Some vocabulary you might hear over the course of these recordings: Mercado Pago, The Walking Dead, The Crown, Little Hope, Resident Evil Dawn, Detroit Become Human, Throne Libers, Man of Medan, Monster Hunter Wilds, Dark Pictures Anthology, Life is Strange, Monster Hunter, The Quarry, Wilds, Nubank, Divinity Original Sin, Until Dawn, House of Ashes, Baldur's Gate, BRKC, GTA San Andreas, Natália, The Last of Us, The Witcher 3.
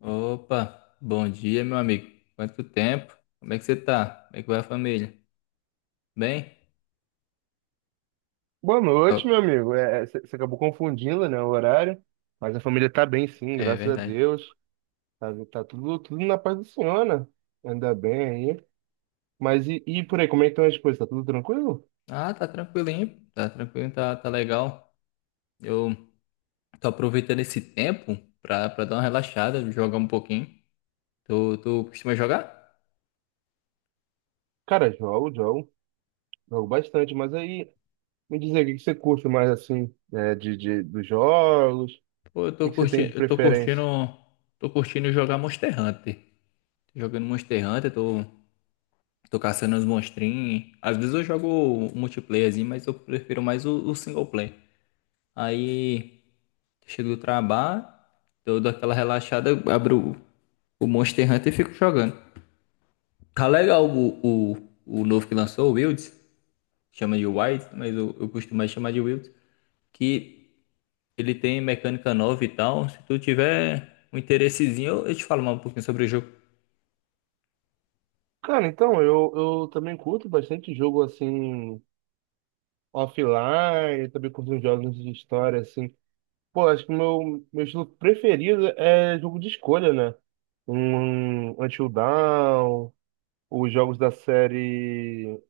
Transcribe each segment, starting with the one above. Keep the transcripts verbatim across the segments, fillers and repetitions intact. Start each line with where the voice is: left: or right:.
left: Opa, bom dia, meu amigo. Quanto tempo? Como é que você tá? Como é que vai a família? Bem?
right: Boa
left: Ó,
right: noite, meu amigo. É, você acabou confundindo, né, o horário, mas a família tá bem, sim,
left: é
right: graças a
left: verdade.
right: Deus. Tá, tá tudo, tudo na paz do Senhor, né? Ainda bem aí. Mas e, e por aí, como é que estão as coisas? Tá tudo tranquilo?
left: Ah, tá tranquilinho, tá tranquilo, tá, tá legal. Eu tô aproveitando esse tempo pra, pra dar uma relaxada, jogar um pouquinho. Tu, tu costuma jogar?
right: Cara, jogo, jogo, jogo bastante, mas aí me diz aí, o que que você curte mais, assim, né, de, de, dos jogos? O
left: Pô, eu tô
right: que que você tem
left: curtindo,
right: de
left: eu tô curtindo,
right: preferência?
left: tô curtindo jogar Monster Hunter. Tô jogando Monster Hunter, tô, tô caçando os monstrinhos. Às vezes eu jogo o multiplayerzinho, mas eu prefiro mais o, o single player. Aí. Chego do trabalho, eu dou aquela relaxada, eu abro o, Monster Hunter e fico jogando. Tá legal o, o, o novo que lançou, o Wilds, chama de Wilds, mas eu, eu costumo mais chamar de Wilds, que ele tem mecânica nova e tal. Se tu tiver um interessezinho, eu, eu te falo mais um pouquinho sobre o jogo.
right: Cara, então, eu, eu também curto bastante jogo, assim, offline, também curto uns jogos de história, assim. Pô, acho que o meu, meu estilo preferido é jogo de escolha, né? Um Until Dawn, os jogos da série.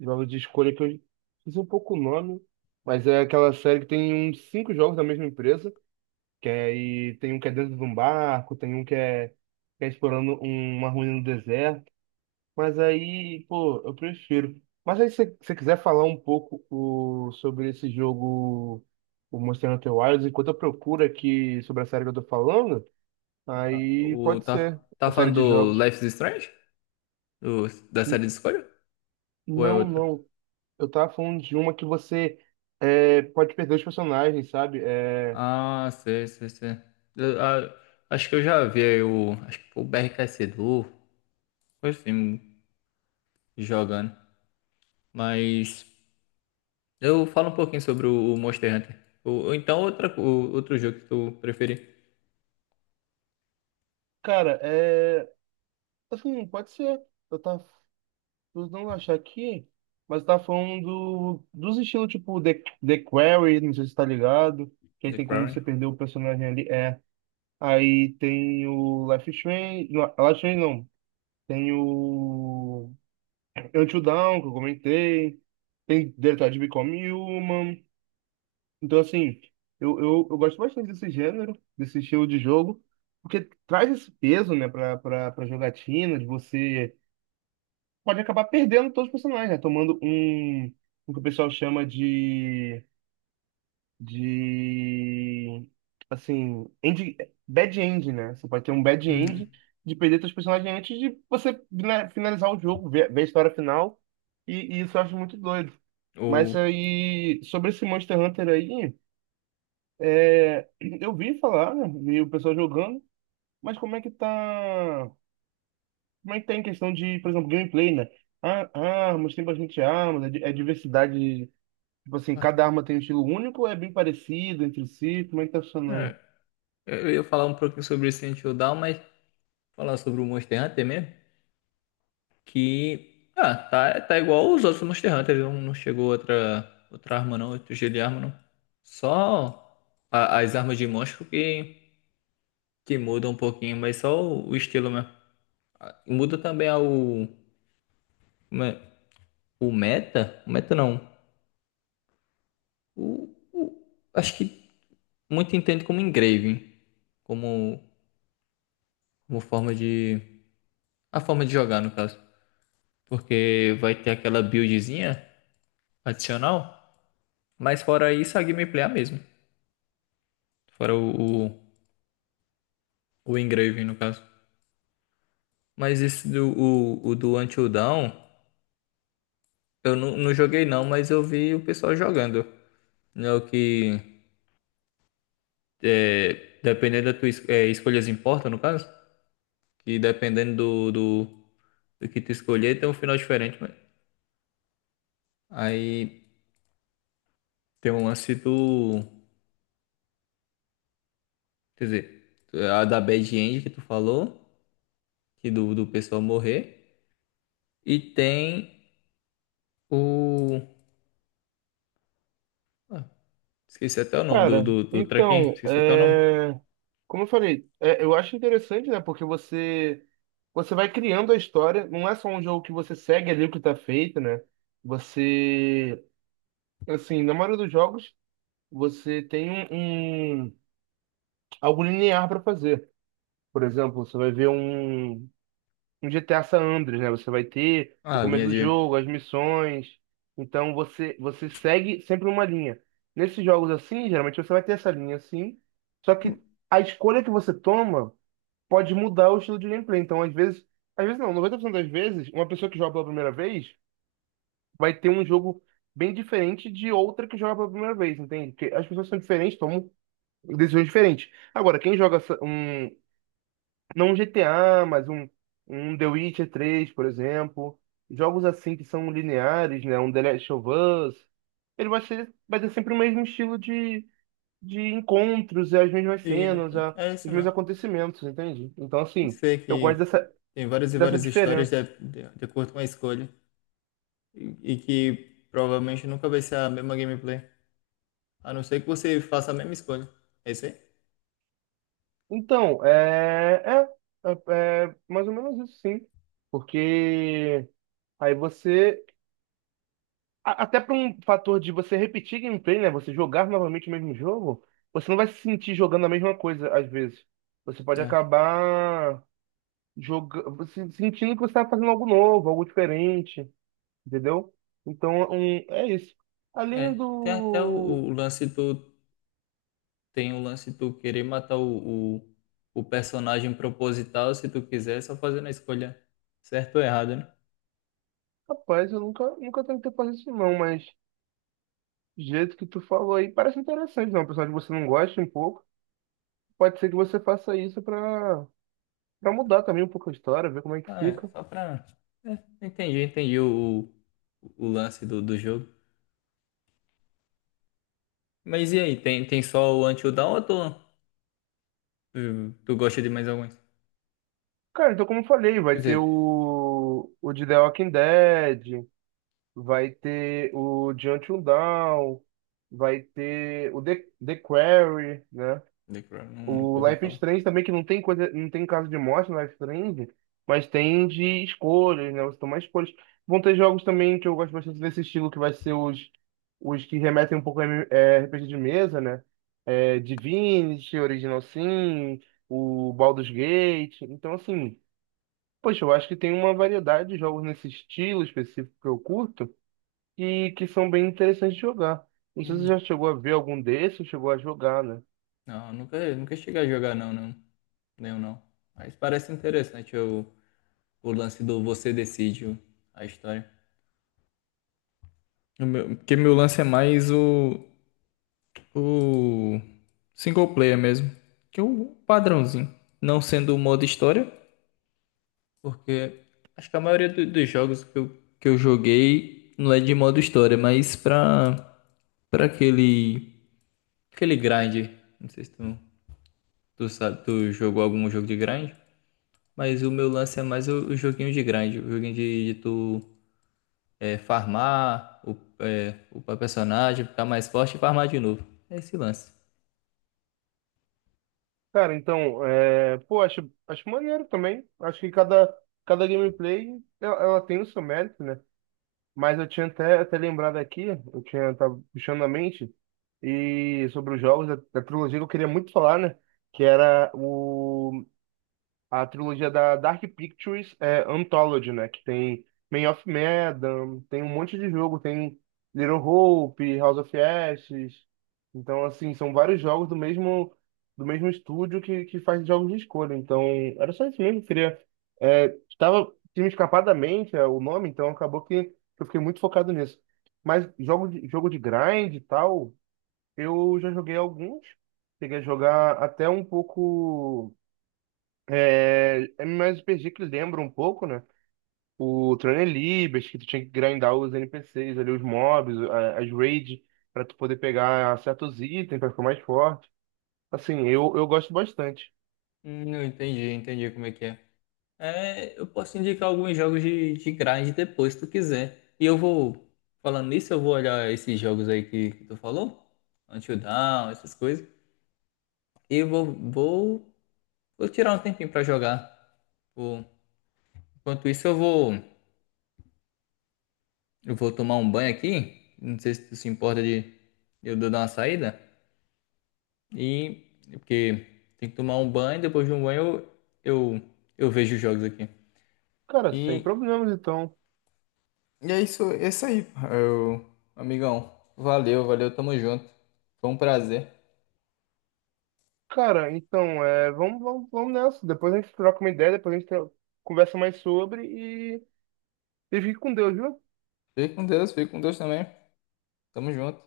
right: Jogos de escolha que eu fiz um pouco o nome, mas é aquela série que tem uns cinco jogos da mesma empresa, que aí tem um que é dentro de um barco, tem um que é, que é explorando um- uma ruína no deserto. Mas aí, pô, eu prefiro. Mas aí, se você quiser falar um pouco o, sobre esse jogo, o Monster Hunter Wilds, enquanto eu procuro aqui sobre a série que eu tô falando, aí
left: O,
right: pode
left: tá,
right: ser
left: tá
right: a série de
left: falando do
right: jogos.
left: Life is Strange? Do- da série
right: N-
left: de escolha? Ou é
right: Não,
left: outro?
right: não. Eu tava falando de uma que você é, pode perder os personagens, sabe? É,
left: Ah, sei, sei, sei. Eu- ah, acho que eu já vi aí o. Acho que foi o B R K C do. Foi assim, jogando. Mas eu falo um pouquinho sobre o o Monster Hunter. Ou, ou então outra, o- outro jogo que tu preferir.
right: cara, é. Assim, pode ser. Eu tava vou não achar aqui, mas tá falando do- dos estilos tipo The, The Quarry, não sei se tá ligado, que aí
left: The
right: tem como
left: Quarry.
right: você perder o personagem ali, é. Aí tem o Life is Strange, não, Life is Strange não, tem o Until Dawn, que eu comentei, tem Detroit Become Human, então assim, eu, eu, eu gosto bastante desse gênero, desse estilo de jogo, porque traz esse peso, né, pra, pra, pra jogatina, de você pode acabar perdendo todos os personagens, né? Tomando um, o que o pessoal chama de, de, assim, end, bad end, né? Você pode ter um bad
left: Hum,
right: end de perder seus personagens antes de você né, finalizar o jogo, ver, ver a história final, e, e isso eu acho muito doido. Mas
left: ou.
right: aí, sobre esse Monster Hunter aí, é, eu vi falar, né? Vi o pessoal jogando, mas como é que tá... Mas tem questão de, por exemplo, gameplay, né? Ah, armas, tem bastante armas, é, di- é diversidade. Tipo assim,
left: ah,
right: cada arma tem um estilo único, é bem parecido entre si, como é que tá funcionando?
left: é, eu ia falar um pouquinho sobre Resident Evil Dawn, mas falar sobre o Monster Hunter mesmo. Que. Ah, tá, tá igual os outros Monster Hunter. Não, não chegou outra, outra arma não, outro jeito de arma não. Só a- as armas de monstro que, que mudam um pouquinho, mas só o o estilo mesmo. Muda também ao. O meta? O meta não. O, o- acho que muito entende como engraving, como, como forma de. A forma de jogar, no caso. Porque vai ter aquela buildzinha adicional, mas fora isso a gameplay é a mesma. Fora o, o, o engraving, no caso. Mas esse do, o, o do Until Dawn, eu não, não joguei não, mas eu vi o pessoal jogando. Não é o que. É, dependendo da tua es- é, escolhas importa, no caso? Que dependendo do, do, do que tu escolher, tem um final diferente, mas aí tem um lance do, quer dizer, a da Bad End que tu falou, que do, do pessoal morrer, e tem o, ah, esqueci até o nome do,
right: Cara,
left: do, do trequinho,
right: então,
left: esqueci até o nome,
right: é, como eu falei, é, eu acho interessante, né? Porque você você vai criando a história, não é só um jogo que você segue ali o que tá feito, né? Você, assim, na maioria dos jogos, você tem um, um- algo linear para fazer. Por exemplo, você vai ver um no G T A San Andreas, né? Você vai ter o
left: ah, a
right: começo
left: linha
right: do
left: de,
right: jogo, as missões. Então você você segue sempre uma linha. Nesses jogos assim, geralmente você vai ter essa linha assim. Só que a escolha que você toma pode mudar o estilo de gameplay. Então, às vezes, às vezes não, noventa por cento das vezes, uma pessoa que joga pela primeira vez vai ter um jogo bem diferente de outra que joga pela primeira vez, entende? Porque as pessoas são diferentes, tomam decisões diferentes. Agora, quem joga essa- um, não um G T A, mas um, um The Witcher três, por exemplo. Jogos assim que são lineares, né? Um The Last of Us. Ele vai ser, vai ter sempre o mesmo estilo de, de encontros, e as mesmas
left: de
right: cenas,
left: gameplay,
right: a-
left: é isso
right: os mesmos
left: mesmo.
right: acontecimentos, entende? Então, assim,
left: Sei
right: eu gosto
left: que
right: dessa,
left: tem várias e
right: dessa
left: várias histórias de,
right: diferença.
left: de, de acordo com a escolha, e, e que provavelmente nunca vai ser a mesma gameplay, a não ser que você faça a mesma escolha, é isso aí?
right: Então, é, é, é, é mais ou menos isso, sim. Porque aí você A- até para um fator de você repetir gameplay, né? Você jogar novamente o mesmo jogo, você não vai se sentir jogando a mesma coisa às vezes. Você pode
left: É.
right: acabar jogando, sentindo que você está fazendo algo novo, algo diferente, entendeu? Então, um, é isso. Além
left: É, tem até o,
right: do.
left: o lance do. Tem o lance de tu querer matar o, o, o personagem proposital, se tu quiser, só fazendo a escolha certa ou errada, né?
right: Rapaz, eu nunca, nunca tentei fazer isso não, mas do jeito que tu falou aí parece interessante, não? Apesar de você não gosta um pouco, pode ser que você faça isso para para mudar também um pouco a história, ver como é que
left: Ah, é,
right: fica.
left: só pra. É, entendi, entendi o, o, o lance do, do jogo. Mas e aí, tem, tem só o Until Dawn ou tu, tu, tu gosta de mais alguns?
right: Cara, então como eu falei,
left: Quer
right: vai ter
left: dizer,
right: o, o de The Walking Dead, vai ter o de Until Dawn, vai ter o The, The Quarry, né?
left: The Crown, nu- nunca
right: O
left: ouvi
right: Life is
left: falar.
right: Strange também, que não tem coisa, não tem caso de morte no Life is Strange, mas tem de escolhas, né? Você toma escolhas. Vão ter jogos também que eu gosto bastante desse estilo, que vai ser os, os que remetem um pouco a M- é, R P G de mesa, né? É, Divinity, Original Sin, o Baldur's Gate. Então, assim. Poxa, eu acho que tem uma variedade de jogos nesse estilo específico que eu curto e que são bem interessantes de jogar. Não sei se
left: Hum,
right: você já chegou a ver algum desses ou chegou a jogar, né?
left: não, nunca, nunca cheguei a jogar, não, não. Nenhum, não. Mas parece interessante o, o lance do você decide o- a história. O meu- Porque meu lance é mais o, o single player mesmo. Que é o padrãozinho. Não sendo o modo história, porque acho que a maioria do- dos jogos que eu, que eu joguei não é de modo história, mas pra, pra aquele, aquele grind. Não sei se tu, tu sabe, tu jogou algum jogo de grind, mas o meu lance é mais o, o joguinho de grind, o joguinho de, de tu é, farmar, o, é, upar personagem, ficar mais forte e farmar de novo. É esse lance.
right: Cara, então, é... pô, acho, acho maneiro também. Acho que cada, cada gameplay ela, ela tem o seu mérito, né? Mas eu tinha até, até lembrado aqui, eu tinha tava puxando na mente e sobre os jogos da, da trilogia que eu queria muito falar, né? Que era o a trilogia da Dark Pictures é Anthology, né? Que tem Man of Medan, tem um monte de jogo, tem Little Hope, House of Ashes. Então, assim, são vários jogos do mesmo do mesmo estúdio que, que faz jogos de escolha. Então, era só isso mesmo, eu queria. É, estava tinha me escapado da mente é, o nome, então acabou que eu fiquei muito focado nisso. Mas jogo de, jogo de grind e tal, eu já joguei alguns. Cheguei a jogar até um pouco. É, é mais R P G que lembra um pouco, né? O Throne Libers, que tu tinha que grindar os N P Cs ali, os mobs, a- as raids, pra tu poder pegar certos itens pra ficar mais forte. Assim, eu, eu gosto bastante.
left: Hum, eu entendi, entendi como é que é. É, eu posso indicar alguns jogos de, de grind depois, se tu quiser. E eu vou, falando nisso, eu vou olhar esses jogos aí que, que tu falou, Until Dawn, essas coisas. E eu vou, vou, vou tirar um tempinho pra jogar. Vou- enquanto isso, eu vou, eu vou tomar um banho aqui. Não sei se tu se importa de eu dar uma saída. E, porque tem que tomar um banho, depois de um banho eu, eu, eu vejo os jogos aqui.
right: Cara, sem
left: E
right: problemas, então.
left: E é isso, é isso aí, eu, amigão. Valeu, valeu, tamo junto. Foi um prazer.
right: Cara, então, é, vamos, vamos, vamos nessa. Depois a gente troca uma ideia, depois a gente tro- conversa mais sobre e, e fique com Deus, viu?
left: Fique com Deus, fique com Deus também. Tamo junto.